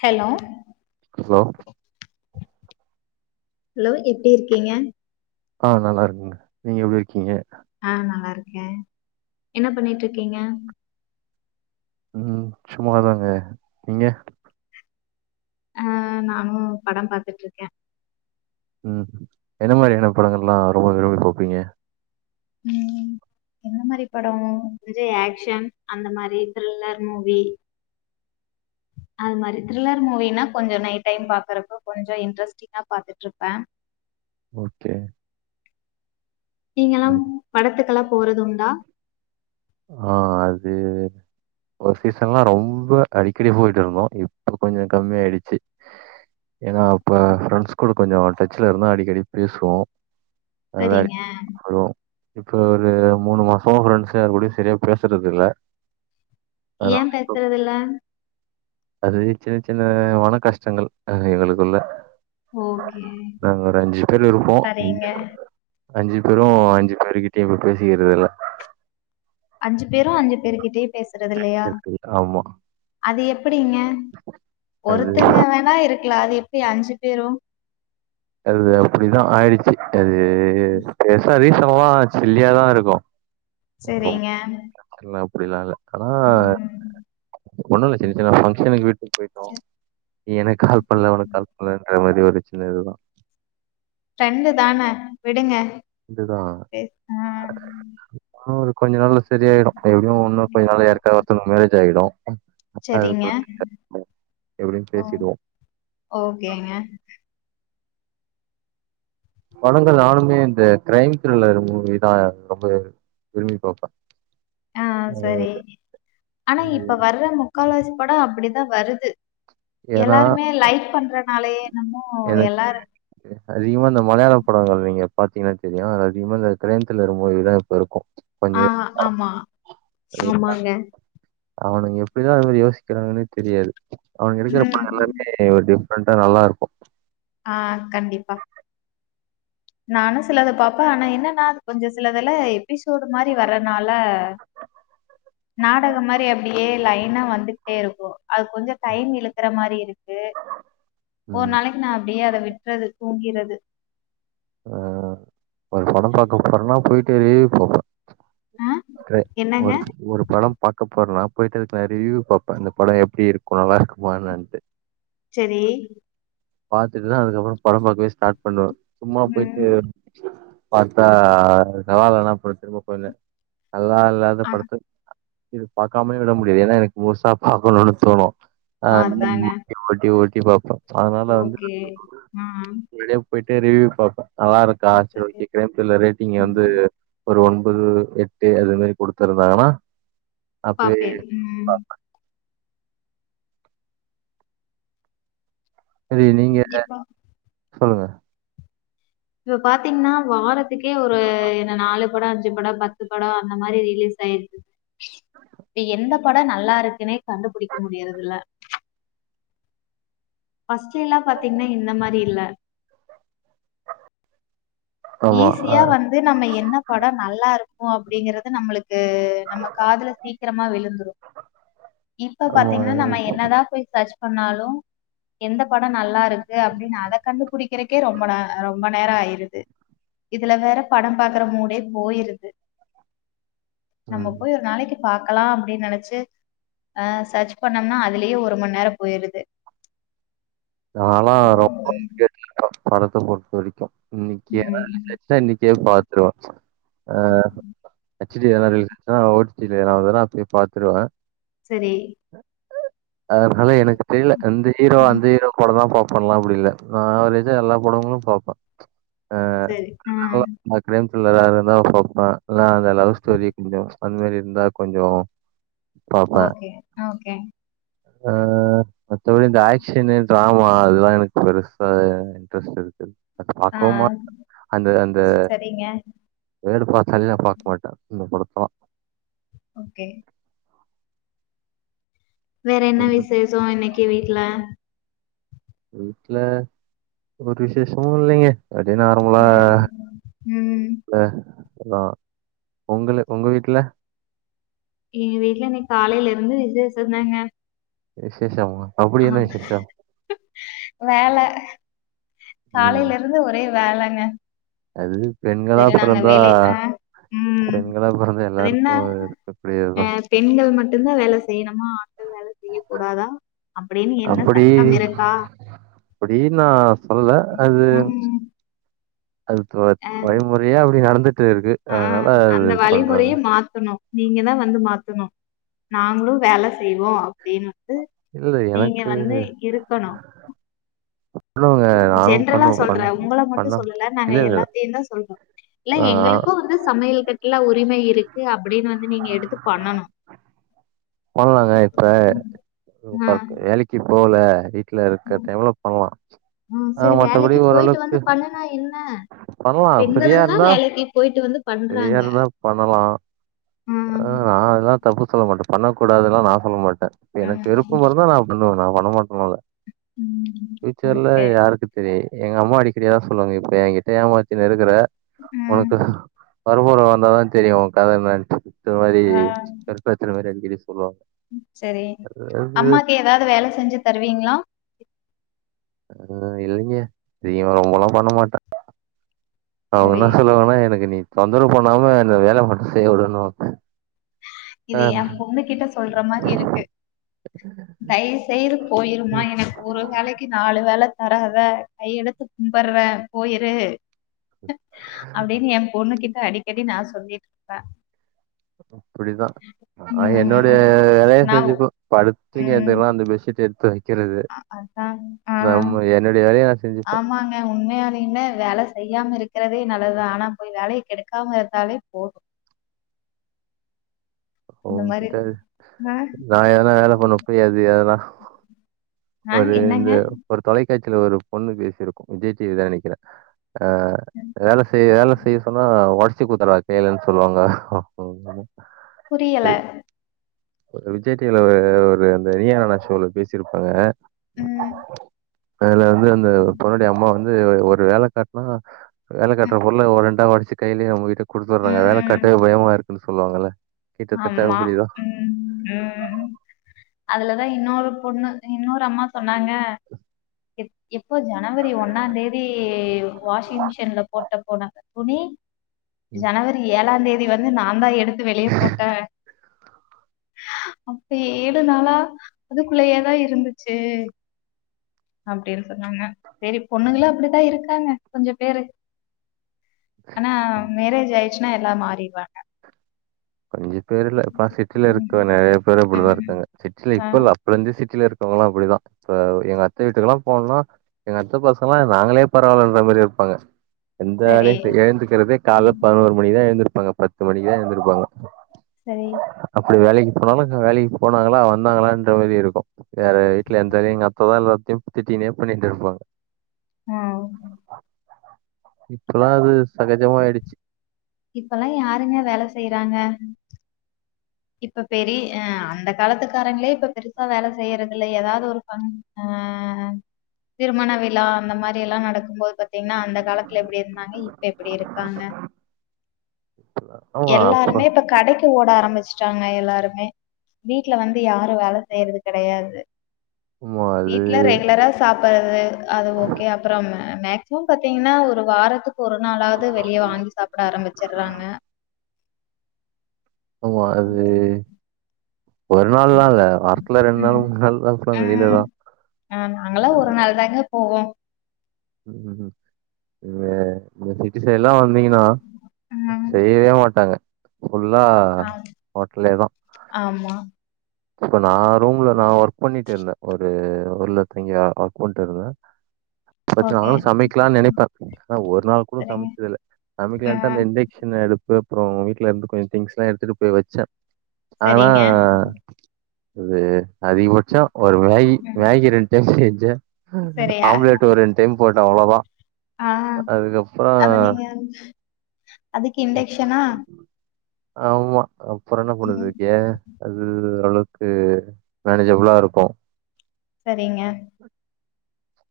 Hello hello hello எப்டி இருக்கீங்க? ஆஹ் நல்லா இருக்கங்க. நீங்க எப்டி இருக்கீங்க? க என்ன பண்ணிட்டிருக்கீங்க? உம் சும்மாதாங்க நீங்க அஹ் நானு படம் பாத்துட்டு இருக்கே உம் என்ன மாதிரியான படங்கள் லா ரொம்ப விரும்பி பாப்பீங்க உம் எந்த மாரி படம் விஜய் ஆக்சன் அந்த மாரி த்ரில்லர் மூவி அது மாதிரி த்ரில்லர் மூவினா கொஞ்ச நைட் டைம் பாக்குறப்ப கொஞ்ச இன்ட்ரெஸ்டிங்கா பாத்துட்டு இருப்பே ஓகே நீங்கெல்லாம் ம் படத்துக்கெல்லா போறதுண்டா ஆ அது ஒரு சீசன்லா ரொம்ப அடிக்கடி போயிட்டு இருந்தோம் இப்ப கொஞ்சோ கம்மியாயிடுச்சு, ஏன்னா அப்ப ஃப்ரண்ட்ஸ் கூட கொஞ்சோ டச்ல இருந்த அடிக்கடி பேசுவோம் சரிங்க இப்ப ஒரு மூணு மாசோ ஃப்ரண்ட்ஸ் யாரு கூடயு சரியா பேசுறது இல்ல அதனால ஏன் பேசுறதுல்ல அது சின்ன சின்ன மன கஷ்டங்கள் அ எங்களுக்குள்ள ஓகே நாங்க ஒரு அஞ்சு பேர் இருப்போம், இங்க சரிங்க அஞ்சு பேரும் அஞ்சு பேருக்கிட்டயும் குட் பேசிக்கிறதில்ல. அஞ்சு பேரும் அஞ்சு பேர்கிட்டயு பேசுறது இல்லையா, இருக்குல்ல. ஆமா அது எப்புடிங்க, அது ஒருத்தங்க வேணா இருக்கலா அது எப்டி அஞ்சுப் தேரூ அது அப்புடிதா ஆயிடுச்சு அ பே ஸ் பேசரிசாப் ப்பாவா சில்லியாதா இருக்கும் சேரிங்க இப்புடிதாங்க ஆனா ஒண்ணுல்ல சின்ன சின்ன ஃபங்ஷனுக் விட் டுக் போயிட்டோ சரி எனக் கால் பண்ல உனக்கு கால் பண்லன்ற மாதிரி ஒரு பிரச்சன இதுதா ஃப்ரெண்டு தான விடுங்க இதுதா பேச ஆ [inaudible] கொஞ்ச நாள்ல ஸ் செரி ஆயிடு எப்டியும் உன்னு கொஞ்ச நாள்ல ஏற்காவ ஒருத்தனுக் மேரேஜ் ஆயிடும் சரிங்க அதுக்குள்ள எப்டியும் ஓ பேசிடுவோம். ஓகேங்க படங்கள் நானுமே இந்த கிரைம் த்ரில்லர் மூவி தான் ரொம்பவே விரும்பி பாப்ப. ஆ சரி ஆனா இப்ப வர்ற முக்கால்வாசி படோ அப்புடிதா வருது ஏன்னா, எல்லாருமே லைக் பண்றனாலயே என்னமோ எனக்கு எல்லாரும் பாத்தீங்கன்னா தெரியு அதுல அதிகமா இந்த க்ரைம் தில்லர் மூவி தா இப்ப இருக்கூ. ஆ ஆமா அது ஆமாங்க. அவனுங்க எப்புடிதா அது மாரி யோசிக்குறாங்கனே தெரியாது. அவங்க எடுக்குற ம். படோ எல்லாமே ஒரு டிஃப் ப்ரெண்ட்ல நல்லா இருக்கூ. ஆஹ் கண்டிப்பா நானு சிலத பாப்பே ஆனா என்னன்னா அது கொஞ்ஜொ சிலதுல எபிசோடு மாரி வரனால நாடகம் மாரி அப்டியே லைனா வந்துகிட்டே இருக்கு அது கொஞ்ச டைம் இழுக்ற மாரி இருக்கு ஒரு ம். நாளைக் நா அப்டியே அத விட்றது தூங்கிறது ஆஹ் ஒரு படம் பாக்க போறன்னா பொயிட் செரீ போங்க ஆ கெ என்னங்க? ஒரு ஒரு படம் பாக்க போறனா பொயிட்டதுக்கு நா ரிவியூ பாப்ப இந்த படம் எப்டி இருக்கு நல்லா இருக்குமா எனன்ட்டு செரி பாத்துட்டுதா அதுக்கப்றோ படம் பாக்கவே ஸ்டார்ட் பண்ணுவ சும்மா பொயிட்டு ம். பாத்தா சவாலல்லா அப்றொ திரும்ப [unintelligible] நல்லா இல்லாத ஆனா படத்துக் இது பாக்காமே விட முடியாது ஏனா எனக்கு முழுசா பாக்கனூனு தோணு ஆஹ்ன் அதாங்க. [inaudible] ஓட்டி ஓட் இபாப்ப ஓகே ஆஹ் ஏரிவ்ட் பாப்ப நல்லா இருக்கா செர் ஓகே கிரேம்புல்ல ரேட்டிங் வந்து ஒரு ஒன்பது எட்டு அது மாரி குடுத்துருந்தாங்கனா பாப்பே உம் செரி நீங்க இப்ப சொல்லுங்க இவ பாத்திங்னா வாரத் இதுக்கே ஒரு என்ன நாலு படோ அஞ்சு படோ பத்து படோ அந்த மாரி ரிலீஸ் ஆயிர்க்கு எந்த படோ நல்லா இருக்குன்னே கண்டுபுடிக்க முடியறதுல பஸ்டெல்லா பாத்திங்னா இந்த மாரி இல்ல ஆமா ஆ ஈஸியா வந்து நம்ம என்ன படொ நல்லாருக்கு அப்டிங்கறது நம்ளுக் கூ நம்ம காதுல சீக்ரமா விழுந்துரு இப்ப ஆமா பாத்திங்னா நம்ம என்னதான் போய் சர்ச் பண்ணாலு எந்த படொ நல் லாருக்கு அப்டின் அத கண்டுபுடிக் கிறக்கே ரொம்ப ந ரொம்ப நேரோ ஆயிருது இதுல வேற படம் பாக்குற மூடே போயிருது நம்ம ம் போய் ஒரு நாளைக்கு பாக்கலா அப்படின்னு நெனைச்சு அ சர்ச் பண்ணோம்னா அதுலேயே ஒரு மண் நேரொ போயிருது நாலா ரொம்ப கேட்டுனுக்குற படத்த பொறுத்த வரைக்கு இன்னைக்கு உம் [inaudible] இன்னைக்கே பாத்துருவன் ஆஹ் ஹெச் டி யாலா ரிலீஸ் ஆச்சுன்னா ஒ ட்டி இதுல எதாவதுனா அப்படியே பாத்துருவே செரி அதனால எனக்கு தெரியல எந்த ஹீரோ உம் அந்த ஹீரோ படந்தா பாப்பேன்ல்லா அப்படி இல்ல நா [unintelligible] எல்லா படங்களும் பாப்பே ஆஹ் சரி ஆஹ் [inaudible] த்ரில்லரா இருந்தா பாப்பே இல்ல அந்த லவ் ஸ்டோரி கொஞ்சோ அந்த மெரி இருந்தா கொஞ்சோ ஓகே ஓகே அஹ் மத்தபடி இந்த ஆக்சனு டிராமா அதெல்லா எனக்கு பெருசாவே இன்ட்ரெஸ்ட் இருக்குது அத பாக்கவு ஆஹ் மாட் அந்த அந்த சரிங்க வேடு பாத்தாலே நா பாக்க மாட்ட இந்த படத் வ்வா ஓகே வேற என்ன ம். விசேஷொ இன்னைக்கு வீட்டுல வீட்ல ஒரு விசேஷமு இல்லைங்க அப்டியே நார்மலா உம் உம் லே [unintelligible] ஒங்களு ஒங்க வீட்டுல எங்க வீட்டுல இன்னைக் காலையில இருந்து விசேஷந்தாங்க விசேஷமா அப்படி என்ன ஆஹ் விசேஷம்? வேல ம். காலையில இருந்து ஒரே வேலங்க அது பெண்களா செரி நாங்க பொறந்தா வெளி ஆ ம் பெண்களா பொறந்தா அது என்ன எல்லாருக்கு அ இருக்கக்கூடியதுதா பெண்கள் மட்டு எந்த வேல செய்யணு ம்மா ஆண்கள் வேல செய்யக் கூடாதா அப்படின்னு என்ன அப்படி சட்டம் இருக்கா அப்படி நா சொல்ல அது ம், அது துவத் வழிமுறையா அப்படி நடந்துட் ட்டேருக்கு அதனால அது பண்றாங்க நீங்கதா வந்து மாத்தணு நாங்களு வேல செய்வோ அப்டீன்னு இல்ல எனக்கு இருக்கணும் பண்ணுவங்க நானு ஜென்ரலா பண்ணுவ சொல்றே பண்ணு உங்கள மட்டு பண்ண சொல்லல நாங்க இல்ல இல்ல எல்லாத்தையுந்தா சொல்றோ இல்ல ஆ எங்களுக்கு வந்து சமையல் கட்ல உரிம இரு ருக்கு அப் அப்புடீன்னு வந்து நீங்க எடுத்து பண்ணணு போண்லாங்க இப்ப ஆ, ஒர்க் வேலக்கி போல வீ ட்ல இருக்க டைம்ல பண்லா ஆ சரி மத்தபடி வேலைக்கு போயிட்டு ஓரளவுக்கு வந்து பண்ணுனா என்ன பண்லா பெண்களும் தான் ஃபிரியாருந்தா வேலைக்கு போயிட்டு வந்து ஃபிரியா பண்றாங்க. இருந்தா பண்ணலா ம். ஆ நா அதா தப்பு சொல்ல மாட்ட பண்ணக்கூடாதுலா நா சொல்ல மாட் ட எனக்கு ம். விருப்பமாருந்தா நா பண்ணுவ நா பணமாட்டுமல்ல ம். ஃப்யூச்சர்ல ஓகே. யாருக்கு தெரியி எங்க அம்மா அடிக்கடி அதா சொல்வாங்க இப்ப எங்கிட் ட ஏமாத்தினு இருகுற ம். ஒனக்கு மருமக வந்தாதா தெரியு ஒ கத என்னன்ட்டு ஆ [unintelligible] [unintelligible] சரி அதாவது அம்மாக்கு எதாது வேல செஞ்சு தருவீங்ளா அ இல்லிங்க [unintelligible] ரொம்பல்லா பண்ண மாட்ட சரி. அவுங்கனா சொல்லுவாங்னா எனக்கு நீ தொந்தரவு பண்ணாம இந்த வேல மட்டு செய்ய விடணு இது ஏ பொண்ணு கிட்ட சொல்ற மாரி இருக்கு தயவ்செய்து போயிருமா ம். எனக்கு ஒரு வேலக்கி நாலு வேல தராத கையெடுத்து கும்பர்றே போயிரு அப்டின்னு என் பொண்ணு கிட் ட அடிக்கடி நா சொல்லிட்ருப்ப பப்போம் ப்புடிதா நா என்னோடைய வேலைய நான் உ- செஞ்சுப்ப படுத் தூங்கி [unintelligible] பெட்ஷீட் எடுத் தவி அ அதான் ஆ என்னுடைய வேலைய நான் செஞ்சுப்பே ஆமாங்க உண்மையாலேல்ல வேல செய்யாம இருக்றதே நல்லதுதா ஆனா போய் வேலையே கெடுக்காம இருந்தாலே போதும் இந்த அவங் மாரி கிட்ட ஆ நா எதனா வேல பண்ண போய் அது எல்லா ஆ ஒரு இந்த என்னங்க? ஒரு தொகைக் பேச்சுல ஒரு பொண்ணு பேசியிருக்கோ விஜய் டிவிதா நெனைக்கிறே ஆ வேல செய் வேல செய்ய சொன்ன [unintelligible] ச்சி கூத்துருவா கைலன்னு சொல்லுவாங்க புரியல ரி- [unintelligible] விஜய் டிவி ல ஒரு அந்த நியா நானா ஷோல பேசியிருப்பாங்க ம். அதுல இது அந்த பொண்ணுடைய அம்மா வந்து ஒரு வேல காட்டனா ம். வேலக்கட்டுற பொன் ஓ ரெண்டு அத ஒடச்சி கைலியே உங்ககிட்ட குடுத்துர்றாங்க வேல ம். கட்டாய பயமா இருக் ந்து சொல்வாங்கல ஆமா ம் ம் அதுலதா இன்னொரு பொண்ணு இன்னொரு அம்மா சொ சொன்னாங்க எ எப்போ ஜனவரி ஒன்னா தேதி வாஷிங் மிஷின்ல போட்ட போட்டாங்க துணி ஜனவரி ஏழாந் தேதி வந்து நா தா எடுத்து வெளியே போட் அப்பே ஏழு நாளா அதுக்குள்ளயே தா இருந்துச்சு அப்டின்னு சொன்னாங்க செரி பொண்ணுங்கல்லா அப்டிதா இருக்காங்க கொஞ்சோ பேரு ஆன மேரேஜ் ஆய் ச்சுன்னா எல்லா மாறிடுவாங்க [unintelligible] பேருல ப சிட்டில இருக்கற ம். நறைய பேரு அப்டிதா ம். இருக்கங்க சிட்டில ஆ இப்ப இ அப்பல இருந்தே சிட்டியில இருக் அவங்களா அப்டிதா இப்ப எங்க அத்த வீட்டுக்கெல்லா போனா எங்க அத்த பசங்க லா நாங்களே பரவாலன்ற மாரி இருப்பாங்க எந்த சரி, வேலயு செய் எழுந்துக்கற்தே கால பதினோரு மணிதா எழுந் இருப்பாங்க பத்து மணிக்க எழுந்துதிருப்பாங்க சரி இப்ப வேலைக்கு போனாலு வேலைக்கு போனாங்களா வந்தாங்களான்ற மாரி இருக்கோ வேற வீட்டுல எந்த வேல எங்க அத்ததா எல்லாத்தையு திட்டினே பண்ணிட்டு இருப்பாங்க ம் இப்பெல்லா அது சகஜமயிடுச்சு இப்பல்லா யாருங்க வேல செய்யிறாங்க இப்ப பெரியி அஹ அந்த காலத்துக்காரங்குளே இப்ப பெருசா வேல செய்யிறது இல்ல ஏதாவது ஒரு பண் அஹ திருமண விழா அந்த மாதிரி எல்லா நடக்கும் போது பாத்தீங்கன்னா அந்த காலத்தில் எப்டி இருந்தாங்க இப்ப எப்பிடி இருக்காங்க ஆமா அப்ப எல்லாருமே இப்ப கடைக் த்து ஓட ஆரம்பிச் சாங்க எல்லாருமே வீட்டுல வந்து யாரு வேல செய்யிறது கெடையாது ஆமா அது வீட்டுல ரெகுலரா சாப்புறது அது ஓக்கே அப்புறம் மேக் [unintelligible] பாத்தீங்கன்னா ஒரு வாரத்துக்கு ஒரு நாளாவ்து வெளிய வாங்கி சாப்ட ஆரம்பிச்சிர்றாங்க ஆமா அது ஒரு நாள்லா இல்ல வாரத்துல ரெண் ம் நாள் மூண் நாள் [unintelligible] ம் வெளிலதா ஆ நாங்கல்லா ஒரு நாள் தாங்க போவோ உம் உம் உம் இங்க மதுரக்கி சைட்லா வந்தீங்கன்னா ம் செய்யவே மாட்டாங்க ஃபுல்லா ஆ ஹோட்டலேதா ஆமா இப்போ நா ரூம்ல நா ஒர்க் பண்ணிட்டு இருந்தே ஒரு ஒர்லக் நீங்க அக்கோண்டு இருந்தா பட் ஓகே நாளுங்கு சமைக்கிலா நெனைப்பே ஆனா ஒரு நாள் கூட சரிங்க சமச்சது இல்ல சமைக்கலான்ட்டு தா அந்த ம் இண்டெக்ஷன் எடுப் ல ப்ரோ அவுங்க வீட்ல இருந்து கொஞ்சோ திங்ஸ்லா எடுத்துட்டு போய் வெச்சே செரிங்க அது அதிகபச்சோ ஒரு மேகி ம் மேகி ரெண் டைம் செ ஜ அ அ சரியா ஆம்லெட் ஒர் ரெண் டைம் போட்டே அவ்ளோதா ஆ அ அதுக்கப்பறோ கி இன்டக்‌ஷனா ஆம்மா அப் புறன்னா பண்ணுது கே [unintelligible] அளோக்கு மேனஜப்ளா இருக்கோ செரிங்க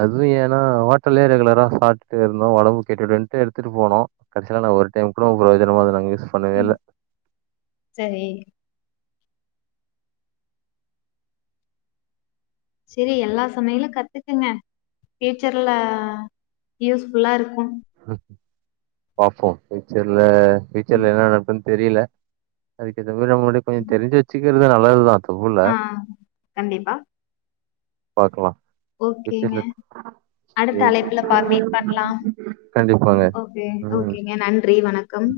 அதுவு ஏன்னா ஹோட்டல்யே ரெகுலரா சாப்ட்டே இருந்தோ ஒடம்பு கெட்டுடோன்டு எடுத்துட்டு போனோ கடசில நா ஒர் டைம் கூட பிரோஜினமா அத நாங்க யூ உம் செரி செரி எல்லா சமையலு கத்துக்கங்க ஃபியூச்சர்ல யூஸ்ஃபுல்லா இருக்கோ பாப்போ ஃபியூச்சர்ல ஃபியூச்சர்ல என்ன நடக் தெரில அதுக் இந்த மாரி நம்ம கிட்ட கொஞ்சோ தெரிஞ்சு வெச்சி ர்து நல்லதுதா ஆ ஆ கண்டிப்பா பாக்லா ஓகேங்க அடுத்த அழைப்புல பா மீட் பண்லாம் கண்டிப்பாங்க. ஓகே ம். ஓகேங்க நன்றி வணக்கம்